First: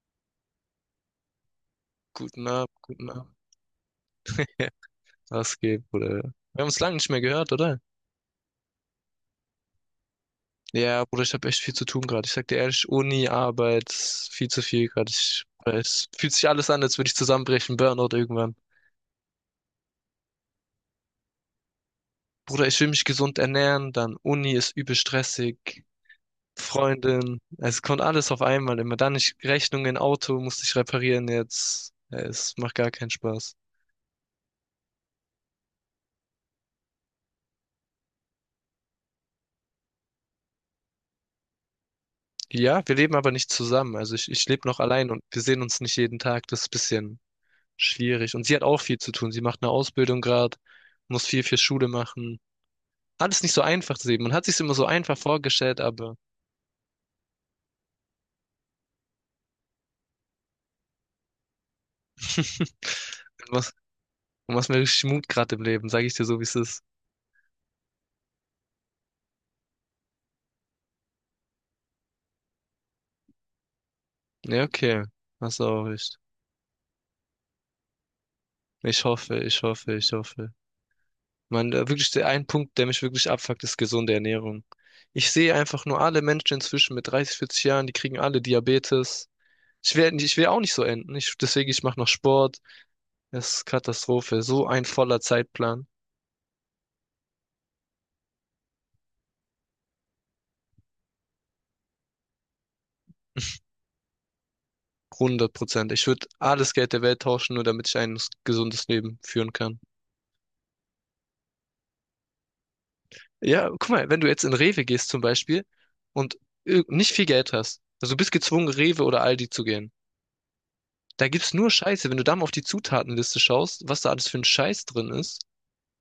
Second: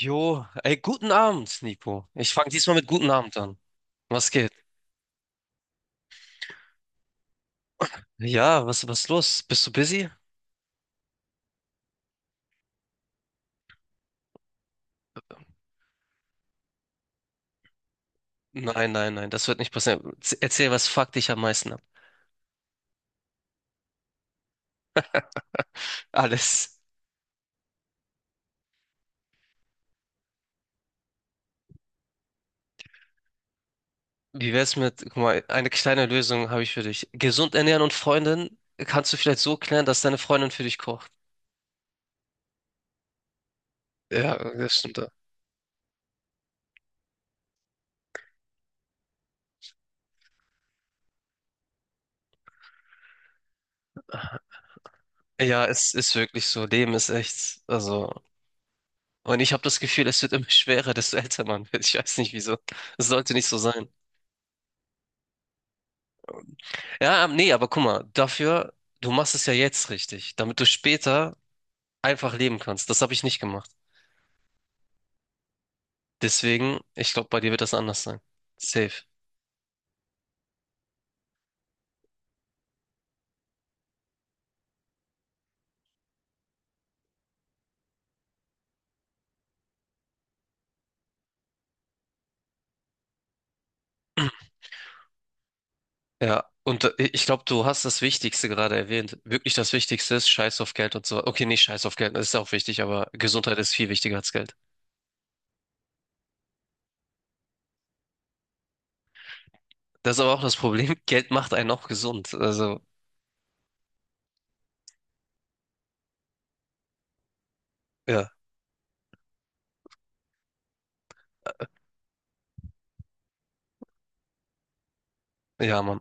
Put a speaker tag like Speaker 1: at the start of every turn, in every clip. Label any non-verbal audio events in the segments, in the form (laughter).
Speaker 1: Jo, ey, guten Abend, Nico. Ich
Speaker 2: Guten
Speaker 1: fange diesmal
Speaker 2: Abend,
Speaker 1: mit guten
Speaker 2: guten Abend.
Speaker 1: Abend an. Was geht?
Speaker 2: (laughs) Was geht, Bruder? Wir haben uns lange nicht mehr gehört, oder?
Speaker 1: Ja, was ist los? Bist du busy?
Speaker 2: Ja, Bruder, ich habe echt viel zu tun gerade. Ich sag dir ehrlich, Uni, Arbeit, viel zu viel gerade. Es fühlt sich alles an, als würde ich zusammenbrechen, Burnout irgendwann.
Speaker 1: Nein, nein, nein, das wird nicht passieren. Erzähl, was fuckt dich am meisten ab?
Speaker 2: Bruder, ich will mich gesund ernähren, dann Uni ist übel stressig,
Speaker 1: Alles.
Speaker 2: Freundin, es kommt alles auf einmal immer. Dann ich Rechnungen, Auto musste ich reparieren jetzt. Ja, es macht gar keinen Spaß.
Speaker 1: Wie wär's mit, guck mal, eine kleine Lösung habe ich für dich. Gesund ernähren und Freundin kannst du vielleicht so klären, dass deine Freundin für dich kocht.
Speaker 2: Ja, wir leben aber nicht zusammen. Also ich,
Speaker 1: Ja,
Speaker 2: ich lebe
Speaker 1: das
Speaker 2: noch
Speaker 1: stimmt.
Speaker 2: allein und wir sehen uns nicht jeden Tag. Das ist ein bisschen schwierig. Und sie hat auch viel zu tun. Sie macht eine Ausbildung gerade, muss viel für Schule machen. Alles nicht so einfach zu sehen. Man hat sich immer so einfach
Speaker 1: Ja,
Speaker 2: vorgestellt,
Speaker 1: es ist
Speaker 2: aber
Speaker 1: wirklich so. Leben ist echt, also. Und ich habe das Gefühl, es wird immer (laughs) schwerer, desto älter man wird. Ich weiß nicht wieso.
Speaker 2: (laughs)
Speaker 1: Es sollte
Speaker 2: du
Speaker 1: nicht so
Speaker 2: machst,
Speaker 1: sein.
Speaker 2: du machst mir richtig Mut gerade im Leben, sage ich dir so, wie es ist.
Speaker 1: Ja, nee, aber guck mal, dafür, du machst es ja jetzt richtig, damit du später einfach leben kannst. Das habe ich nicht gemacht.
Speaker 2: Ja, okay. Hast du auch recht.
Speaker 1: Deswegen, ich glaube, bei dir wird das anders sein. Safe.
Speaker 2: Ich hoffe, ich hoffe, ich hoffe. Man, wirklich der ein Punkt, der mich wirklich abfuckt, ist gesunde Ernährung. Ich sehe einfach nur alle Menschen inzwischen mit 30, 40 Jahren, die kriegen alle Diabetes. Ich will auch nicht so enden. Deswegen, ich mache noch Sport. Das ist Katastrophe.
Speaker 1: (clears throat)
Speaker 2: So ein voller Zeitplan.
Speaker 1: Ja, und ich glaube, du hast das Wichtigste gerade erwähnt. Wirklich das Wichtigste ist Scheiß auf Geld und so. Okay, nicht Scheiß auf Geld, das ist auch wichtig, aber Gesundheit ist viel wichtiger als Geld.
Speaker 2: 100%. Ich würde alles Geld der Welt tauschen, nur damit ich ein gesundes Leben führen kann.
Speaker 1: Das ist aber auch das Problem. (laughs) Geld macht einen auch gesund. Also,
Speaker 2: Ja, guck mal, wenn du jetzt in Rewe gehst zum Beispiel und nicht viel Geld hast, also du
Speaker 1: ja,
Speaker 2: bist gezwungen, Rewe oder Aldi zu gehen. Da gibt's nur Scheiße. Wenn du da mal auf die Zutatenliste schaust, was da alles für ein Scheiß drin ist,
Speaker 1: ja, Mann.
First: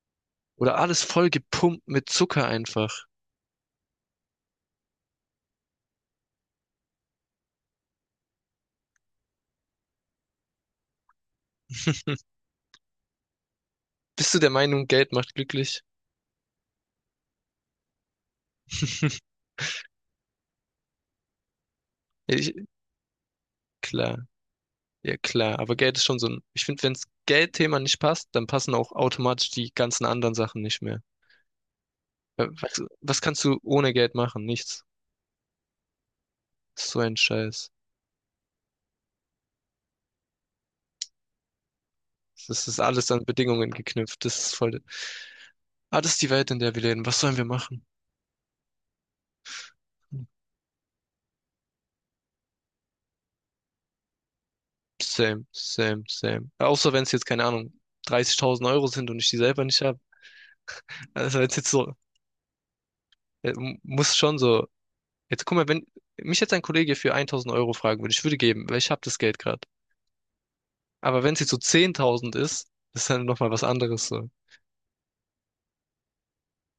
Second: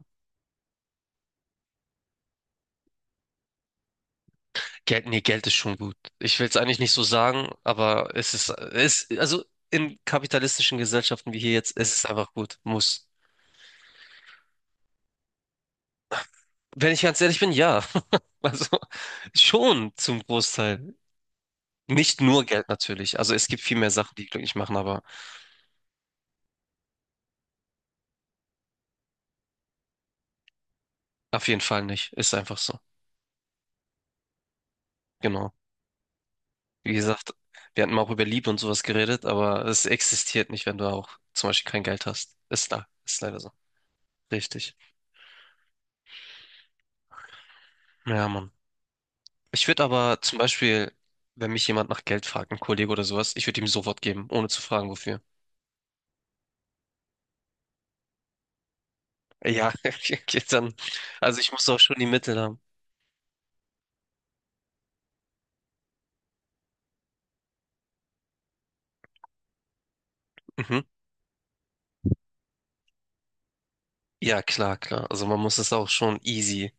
Speaker 2: oder alles voll gepumpt mit Zucker einfach.
Speaker 1: Geld, nee, Geld ist schon gut. Ich will es eigentlich nicht so sagen, aber es ist, es, also in kapitalistischen Gesellschaften wie hier jetzt, es ist einfach
Speaker 2: (laughs)
Speaker 1: gut. Muss.
Speaker 2: Bist du der Meinung, Geld macht glücklich?
Speaker 1: Wenn ich ganz ehrlich bin, ja. (laughs) Also
Speaker 2: (laughs)
Speaker 1: schon zum Großteil. Nicht nur
Speaker 2: Ich,
Speaker 1: Geld natürlich. Also es gibt viel mehr Sachen, die
Speaker 2: klar,
Speaker 1: glücklich machen, aber
Speaker 2: ja klar, aber Geld ist schon so ein, ich finde, wenns Geldthema nicht passt, dann passen auch automatisch die ganzen anderen Sachen nicht mehr.
Speaker 1: auf jeden Fall nicht. Ist
Speaker 2: Äh,
Speaker 1: einfach so.
Speaker 2: Was, was kannst du ohne Geld machen? Nichts.
Speaker 1: Genau.
Speaker 2: Das ist
Speaker 1: Wie
Speaker 2: so ein
Speaker 1: gesagt,
Speaker 2: Scheiß.
Speaker 1: wir hatten mal auch über Liebe und sowas geredet, aber es existiert nicht, wenn du auch zum Beispiel kein Geld hast.
Speaker 2: Das
Speaker 1: Ist
Speaker 2: ist
Speaker 1: da.
Speaker 2: alles
Speaker 1: Ist
Speaker 2: an
Speaker 1: leider so.
Speaker 2: Bedingungen geknüpft. Das ist
Speaker 1: Richtig.
Speaker 2: voll. Ah, das ist die Welt, in der wir leben. Was sollen wir machen?
Speaker 1: Ja, Mann. Ich würde aber zum Beispiel, wenn mich jemand nach Geld fragt, ein Kollege oder sowas, ich würde ihm sofort geben, ohne zu fragen, wofür.
Speaker 2: Same, same, same. Außer wenn es jetzt, keine Ahnung, 30.000 € sind und ich die selber
Speaker 1: Ja,
Speaker 2: nicht
Speaker 1: (laughs)
Speaker 2: habe.
Speaker 1: okay, dann. Also
Speaker 2: Also
Speaker 1: ich
Speaker 2: jetzt,
Speaker 1: muss
Speaker 2: jetzt
Speaker 1: auch
Speaker 2: so,
Speaker 1: schon die Mittel haben.
Speaker 2: muss schon so. Jetzt guck mal, wenn mich jetzt ein Kollege für 1.000 € fragen würde, ich würde geben, weil ich habe das Geld gerade.
Speaker 1: Mhm.
Speaker 2: Aber wenn es jetzt so 10.000 ist, das ist dann nochmal was anderes so.
Speaker 1: Ja, klar, klar. Also man muss es auch schon easy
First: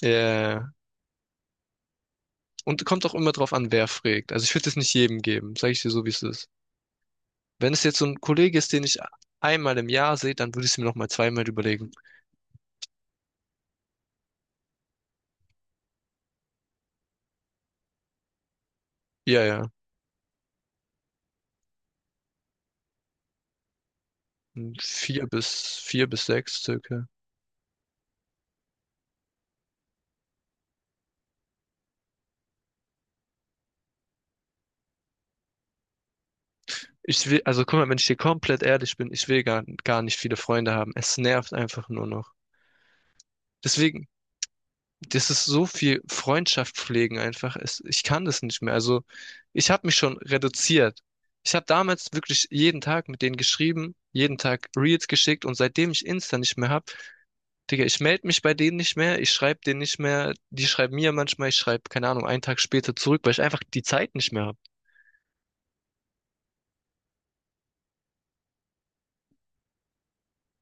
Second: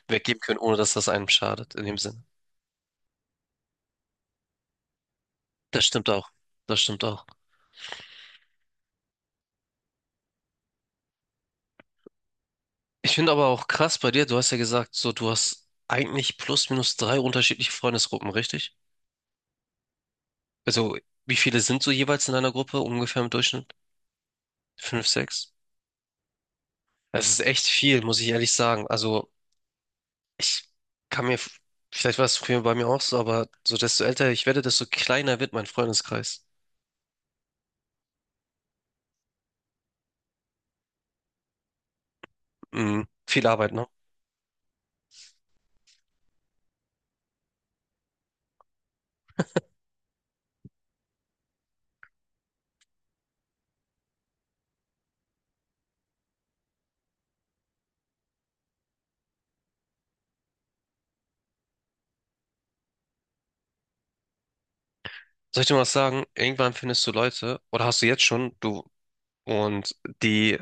Speaker 2: Ja,
Speaker 1: weggeben
Speaker 2: ja,
Speaker 1: können,
Speaker 2: ja.
Speaker 1: ohne dass das einem schadet, in dem Sinne.
Speaker 2: Und kommt auch immer drauf an, wer fragt. Also ich würde es nicht jedem geben, sage ich
Speaker 1: Das
Speaker 2: dir so,
Speaker 1: stimmt
Speaker 2: wie es
Speaker 1: auch.
Speaker 2: ist.
Speaker 1: Das stimmt auch.
Speaker 2: Wenn es jetzt so ein Kollege ist, den ich einmal im Jahr sehe, dann würde ich es mir nochmal zweimal überlegen.
Speaker 1: Ich finde aber auch krass bei dir, du hast ja gesagt, so du hast eigentlich plus minus drei unterschiedliche Freundesgruppen, richtig?
Speaker 2: Ja, ja.
Speaker 1: Also wie viele sind so jeweils in einer Gruppe ungefähr im Durchschnitt? Fünf,
Speaker 2: Vier
Speaker 1: sechs?
Speaker 2: bis, vier bis sechs circa.
Speaker 1: Das ist echt viel, muss ich ehrlich sagen. Also, ich kann mir, vielleicht war es früher bei mir auch so, aber so desto älter ich werde, desto kleiner wird mein Freundeskreis.
Speaker 2: Also guck mal, wenn ich dir komplett ehrlich bin, ich will gar, gar nicht viele Freunde haben. Es nervt einfach nur noch.
Speaker 1: Mhm. Viel Arbeit, ne?
Speaker 2: Deswegen, das ist so viel Freundschaft pflegen einfach. Ich kann das nicht mehr. Also, ich habe mich schon reduziert. Ich habe damals wirklich jeden Tag mit denen geschrieben, jeden Tag Reels geschickt und seitdem ich Insta nicht mehr habe, Digga, ich melde mich bei denen nicht mehr, ich schreibe denen nicht mehr, die schreiben mir manchmal, ich schreibe, keine Ahnung, einen Tag später zurück, weil ich einfach die Zeit nicht mehr habe.
Speaker 1: Soll ich dir mal was sagen? Irgendwann findest du Leute, oder hast du jetzt schon, du, und die,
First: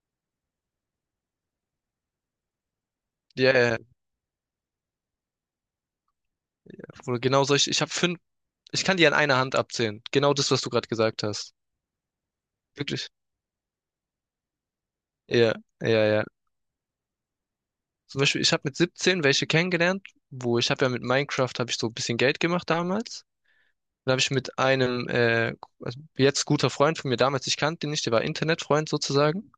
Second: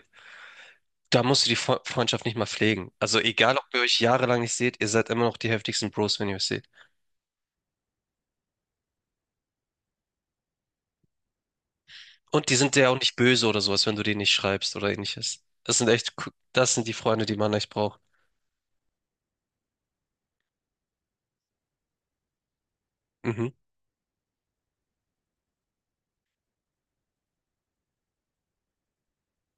Speaker 1: da musst du die Freundschaft nicht mal pflegen. Also
Speaker 2: Ja,
Speaker 1: egal, ob
Speaker 2: yeah,
Speaker 1: ihr euch jahrelang nicht seht, ihr seid immer noch die heftigsten Bros, wenn ihr euch seht.
Speaker 2: Bruder, genau ich habe fünf, ich kann die an einer Hand abzählen. Genau das, was du gerade gesagt hast.
Speaker 1: Und die sind dir auch
Speaker 2: Wirklich.
Speaker 1: nicht böse oder sowas, wenn du denen nicht schreibst oder ähnliches.
Speaker 2: Ja,
Speaker 1: Das sind
Speaker 2: ja,
Speaker 1: echt,
Speaker 2: ja.
Speaker 1: das sind die Freunde, die man echt braucht.
Speaker 2: Zum Beispiel, ich habe mit 17 welche kennengelernt, wo ich habe ja mit Minecraft, habe ich so ein bisschen Geld gemacht damals.
Speaker 1: Mhm.
Speaker 2: Dann habe ich mit einem, also jetzt guter Freund von mir damals, ich kannte ihn nicht, der war Internetfreund sozusagen.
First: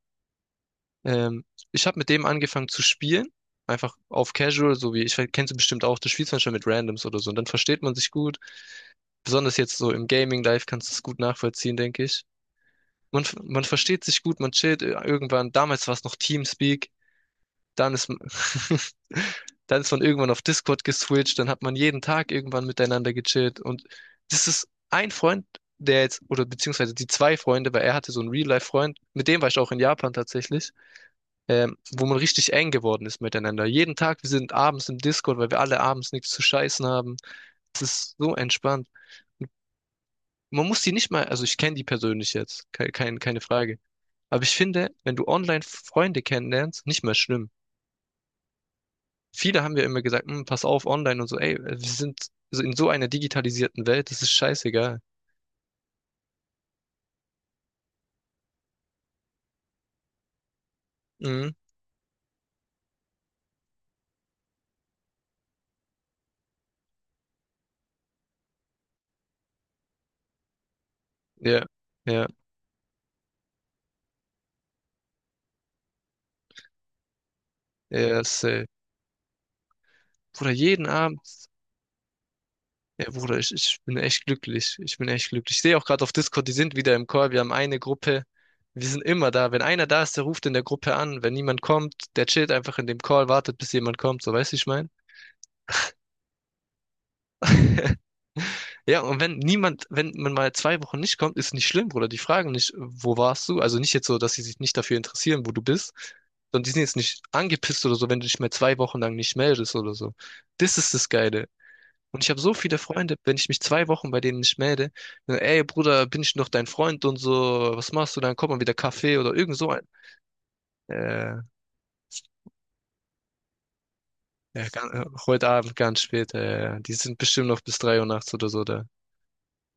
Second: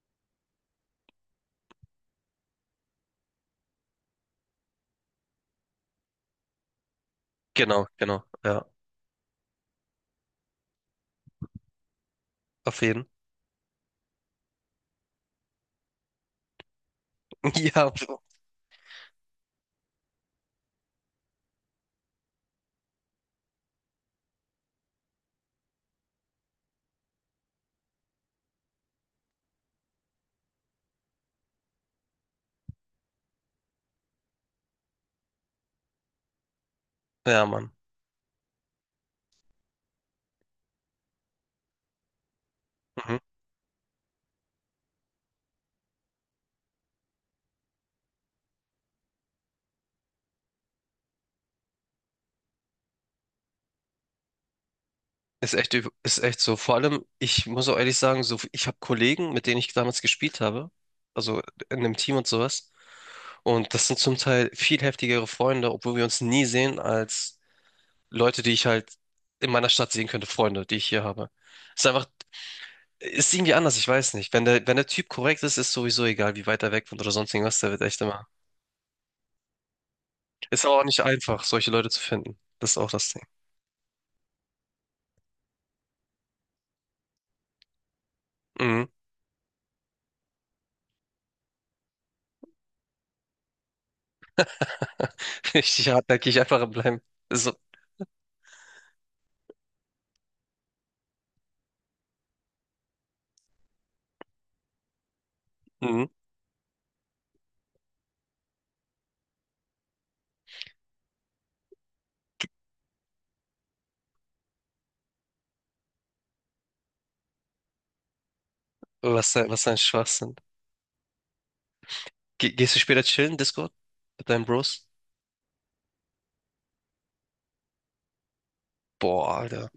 Speaker 2: Ähm, Ich habe mit dem angefangen zu spielen. Einfach auf Casual, so wie ich kennst du bestimmt auch, du spielst manchmal mit Randoms oder so und dann versteht
Speaker 1: Genau,
Speaker 2: man sich
Speaker 1: genau,
Speaker 2: gut.
Speaker 1: ja.
Speaker 2: Besonders jetzt so im Gaming-Life kannst du es gut nachvollziehen, denke ich.
Speaker 1: Auf jeden.
Speaker 2: Man, man versteht sich gut, man chillt irgendwann. Damals war es noch TeamSpeak.
Speaker 1: (laughs) Ja,
Speaker 2: Dann ist, man-
Speaker 1: Bro.
Speaker 2: (laughs) dann ist man irgendwann auf Discord geswitcht. Dann hat man jeden Tag irgendwann miteinander gechillt. Und das ist ein Freund, der jetzt, oder beziehungsweise die zwei Freunde, weil er hatte so einen Real-Life-Freund. Mit dem war ich auch in Japan tatsächlich. Wo man richtig eng geworden ist miteinander. Jeden Tag, wir sind abends im Discord, weil wir alle abends nichts zu scheißen haben.
Speaker 1: Ja, Mann.
Speaker 2: Es ist so entspannt. Man muss die nicht mal, also ich kenne die persönlich jetzt, ke-
Speaker 1: Mhm.
Speaker 2: kein, keine Frage. Aber ich finde, wenn du online Freunde kennenlernst, nicht mehr schlimm. Viele haben ja immer gesagt, "Hm, pass auf, online und so, ey, wir sind so in so einer digitalisierten Welt, das ist scheißegal."
Speaker 1: Ist echt, ist echt so. Vor allem, ich muss auch ehrlich sagen, so, ich habe Kollegen, mit denen ich damals gespielt habe, also
Speaker 2: Mhm.
Speaker 1: in einem Team und sowas. Und das sind zum Teil viel heftigere Freunde, obwohl wir uns nie sehen, als Leute, die ich halt in meiner Stadt sehen könnte, Freunde, die ich hier habe.
Speaker 2: Ja,
Speaker 1: Ist einfach,
Speaker 2: ja,
Speaker 1: ist irgendwie anders, ich weiß nicht. Wenn der, wenn der Typ korrekt ist, ist sowieso egal, wie weit er weg wohnt oder sonst irgendwas, der wird echt
Speaker 2: ja,
Speaker 1: immer.
Speaker 2: safe. Bruder,
Speaker 1: Ist aber auch
Speaker 2: jeden
Speaker 1: nicht
Speaker 2: Abend.
Speaker 1: einfach, solche Leute zu finden. Das ist auch das
Speaker 2: Ja,
Speaker 1: Ding.
Speaker 2: Bruder, ich bin echt glücklich. Ich bin echt glücklich. Ich sehe auch gerade auf Discord, die sind wieder im Call. Wir haben eine Gruppe.
Speaker 1: Mhm.
Speaker 2: Wir sind immer da. Wenn einer da ist, der ruft in der Gruppe an. Wenn niemand kommt, der chillt einfach in dem Call, wartet, bis jemand kommt. So, weißt du, wie ich meine?
Speaker 1: (laughs) Richtig hartnäckig einfach bleiben. So,
Speaker 2: (laughs) Ja, und wenn niemand, wenn man mal 2 Wochen nicht kommt, ist nicht schlimm, Bruder. Die fragen nicht, wo warst du? Also nicht jetzt so, dass sie sich nicht dafür interessieren, wo du bist,
Speaker 1: mhm.
Speaker 2: sondern die sind jetzt nicht angepisst oder so, wenn du dich mal 2 Wochen lang nicht meldest oder so. Das ist das Geile. Und ich habe so viele Freunde, wenn ich mich 2 Wochen bei denen nicht melde, dann, ey Bruder, bin ich noch dein Freund und so, was machst du? Dann kommt man wieder Kaffee
Speaker 1: Was,
Speaker 2: oder irgend
Speaker 1: was
Speaker 2: so
Speaker 1: ein
Speaker 2: ein.
Speaker 1: Schwachsinn.
Speaker 2: Äh,
Speaker 1: Ge Gehst du später chillen, Discord? Mit deinen
Speaker 2: ja,
Speaker 1: Bros?
Speaker 2: ganz, äh, heute Abend ganz spät, die sind bestimmt noch bis 3 Uhr nachts oder so da.
Speaker 1: Boah, Alter.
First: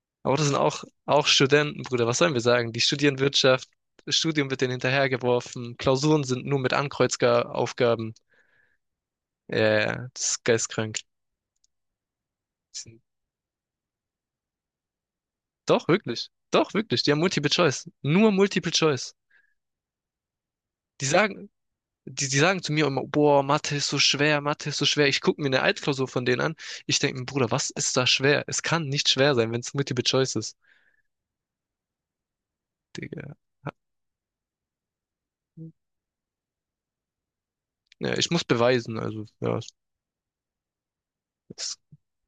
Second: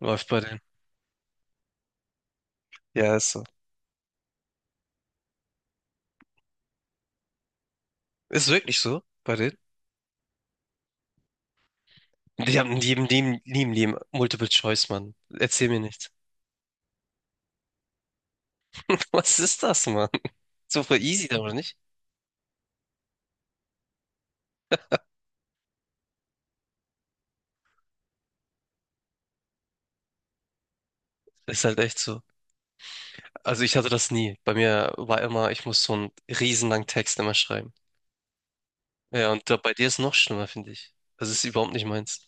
Speaker 1: Läuft
Speaker 2: Aber
Speaker 1: bei
Speaker 2: das sind
Speaker 1: denen.
Speaker 2: auch, auch Studenten, Bruder, was sollen wir sagen? Die
Speaker 1: Ja,
Speaker 2: studieren
Speaker 1: ist so.
Speaker 2: Wirtschaft, das Studium wird denen hinterhergeworfen, Klausuren sind nur mit Ankreuzaufgaben.
Speaker 1: Ist wirklich so, bei denen?
Speaker 2: Das ist geistkrank.
Speaker 1: Die haben die,
Speaker 2: Sind-
Speaker 1: die, die, die, die Multiple Choice, Mann. Erzähl mir
Speaker 2: Doch,
Speaker 1: nichts.
Speaker 2: wirklich. Doch, wirklich. Die haben Multiple Choice. Nur Multiple
Speaker 1: (laughs)
Speaker 2: Choice.
Speaker 1: Was ist das, Mann? So voll
Speaker 2: Die
Speaker 1: easy,
Speaker 2: sagen,
Speaker 1: oder nicht?
Speaker 2: die sagen zu mir immer, boah, Mathe ist so schwer, Mathe ist so schwer. Ich gucke mir eine Altklausur von denen an. Ich denke mir, Bruder, was ist da schwer? Es kann nicht schwer sein, wenn es Multiple Choice ist.
Speaker 1: Ist halt echt so.
Speaker 2: Digga.
Speaker 1: Also ich hatte das nie. Bei mir war immer, ich muss so einen riesenlangen Text immer schreiben.
Speaker 2: Ja, ich muss beweisen, also,
Speaker 1: Ja, und da,
Speaker 2: ja,
Speaker 1: bei dir ist noch schlimmer, finde ich. Das ist überhaupt
Speaker 2: das
Speaker 1: nicht meins.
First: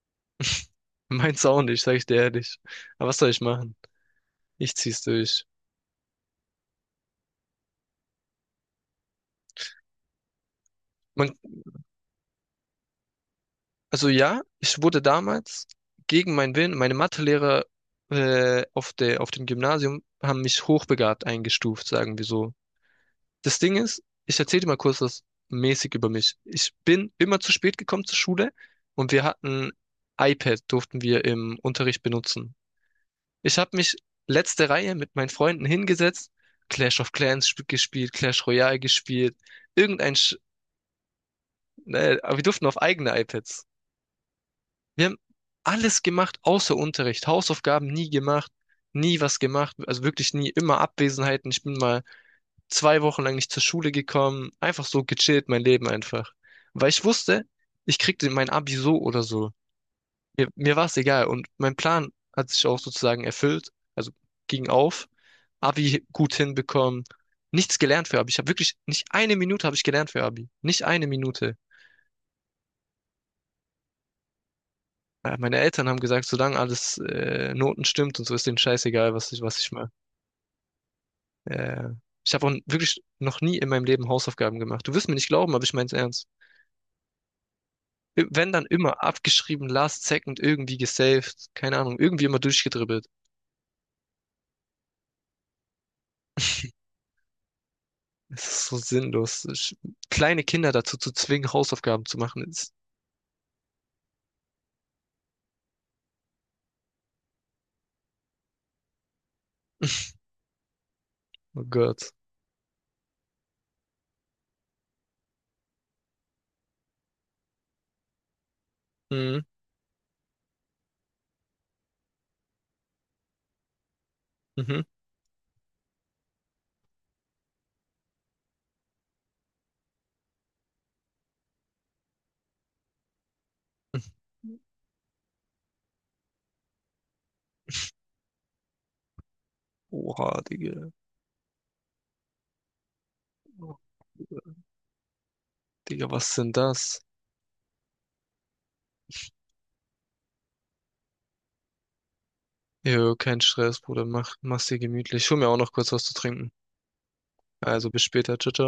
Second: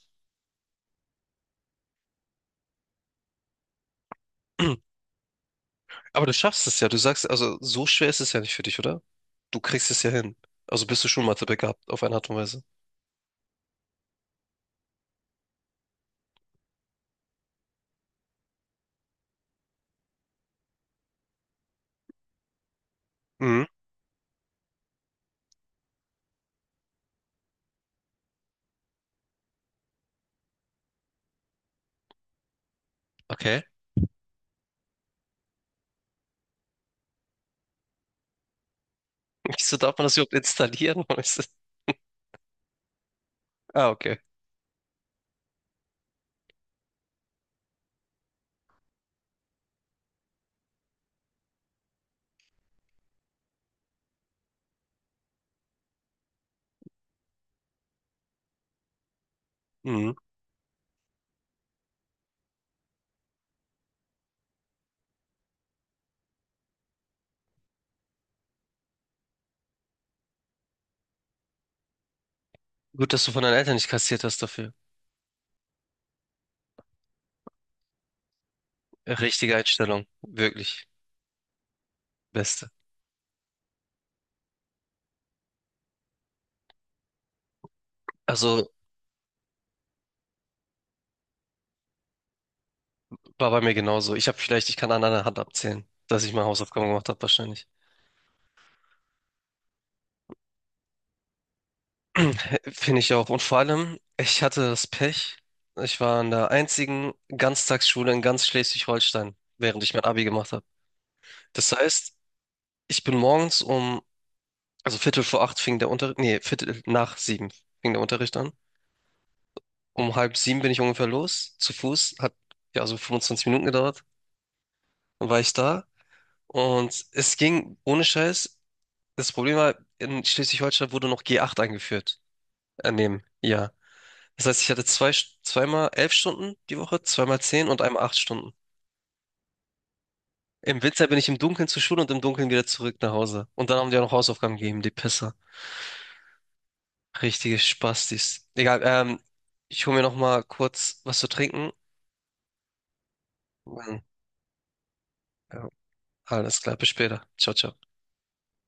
Speaker 2: meint's (laughs) auch nicht, sag ich dir ehrlich. Aber was soll ich machen? Ich zieh's
Speaker 1: (clears throat)
Speaker 2: durch.
Speaker 1: Aber du schaffst es ja. Du sagst, also so schwer ist es ja nicht für dich, oder? Du kriegst es ja hin. Also bist du schon
Speaker 2: Man,
Speaker 1: Mathe begabt, auf eine Art und Weise.
Speaker 2: also ja, ich wurde damals gegen meinen Willen, meine Mathelehrer auf dem Gymnasium haben mich hochbegabt eingestuft, sagen wir so. Das
Speaker 1: Mhm.
Speaker 2: Ding ist, ich erzähle dir mal kurz was mäßig über mich. Ich bin immer zu spät gekommen zur Schule und wir hatten iPad, durften wir im Unterricht benutzen. Ich
Speaker 1: Okay.
Speaker 2: habe mich letzte Reihe mit meinen Freunden hingesetzt, Clash of Clans gespielt, Clash Royale gespielt,
Speaker 1: Wieso darf man
Speaker 2: irgendein,
Speaker 1: das überhaupt
Speaker 2: Sch
Speaker 1: installieren? (laughs) Warum ist
Speaker 2: ne, aber wir durften auf eigene iPads.
Speaker 1: Ah, okay.
Speaker 2: Wir haben alles gemacht außer Unterricht, Hausaufgaben nie gemacht, nie was gemacht, also wirklich nie, immer Abwesenheiten. Ich bin mal 2 Wochen lang nicht zur Schule gekommen, einfach so gechillt, mein Leben einfach. Weil ich wusste, ich kriegte mein Abi so oder so.
Speaker 1: Mhm.
Speaker 2: Mir war es egal und mein Plan hat sich auch sozusagen erfüllt, also ging auf, Abi gut hinbekommen, nichts gelernt für Abi. Ich habe wirklich, nicht eine Minute habe ich gelernt für Abi, nicht eine Minute.
Speaker 1: Gut, dass du von deinen Eltern nicht kassiert hast dafür.
Speaker 2: Meine Eltern haben gesagt, solange alles Noten stimmt und so ist denen scheißegal, was ich,
Speaker 1: Richtige
Speaker 2: was ich mache.
Speaker 1: Einstellung. Wirklich.
Speaker 2: Äh, Ich habe auch
Speaker 1: Beste.
Speaker 2: wirklich noch nie in meinem Leben Hausaufgaben gemacht. Du wirst mir nicht glauben, aber ich meine es ernst. Wenn dann
Speaker 1: Also
Speaker 2: immer abgeschrieben, last second irgendwie gesaved, keine Ahnung, irgendwie immer durchgedribbelt.
Speaker 1: war bei mir genauso. Ich habe vielleicht, ich kann an einer Hand abzählen, dass ich meine Hausaufgaben gemacht habe, wahrscheinlich.
Speaker 2: Es ist so sinnlos. Kleine Kinder dazu zu zwingen, Hausaufgaben zu machen,
Speaker 1: (laughs)
Speaker 2: ist,
Speaker 1: Finde ich auch. Und vor allem, ich hatte das Pech, ich war in der einzigen Ganztagsschule in ganz Schleswig-Holstein, während ich mein
Speaker 2: (laughs)
Speaker 1: Abi gemacht habe.
Speaker 2: oh
Speaker 1: Das
Speaker 2: Gott.
Speaker 1: heißt, ich bin morgens um, also Viertel vor acht fing der Unterricht, nee, Viertel nach sieben fing der Unterricht an.
Speaker 2: Mhm,
Speaker 1: Um halb sieben bin ich ungefähr los, zu Fuß. Hat ja so 25 Minuten gedauert.
Speaker 2: mhm.
Speaker 1: Dann war ich da. Und es ging ohne Scheiß. Das Problem war, in Schleswig-Holstein wurde noch G8 eingeführt. Neben, ja. Das heißt, ich hatte zwei, zweimal 11 Stunden die Woche, zweimal zehn und einmal 8 Stunden.
Speaker 2: Oha,
Speaker 1: Im
Speaker 2: Digga.
Speaker 1: Winter bin ich im Dunkeln zur Schule und im Dunkeln wieder zurück nach Hause. Und dann haben die auch noch Hausaufgaben gegeben, die Pisser.
Speaker 2: Digga, was sind das?
Speaker 1: Richtige Spastis. Egal, ich hole mir noch mal kurz was zu trinken.
Speaker 2: Jo, kein Stress, Bruder. Mach, mach's dir gemütlich. Ich hol mir auch
Speaker 1: Ja,
Speaker 2: noch kurz was zu trinken.
Speaker 1: alles klar, bis später. Ciao, ciao.
Speaker 2: Also bis später. Ciao, ciao.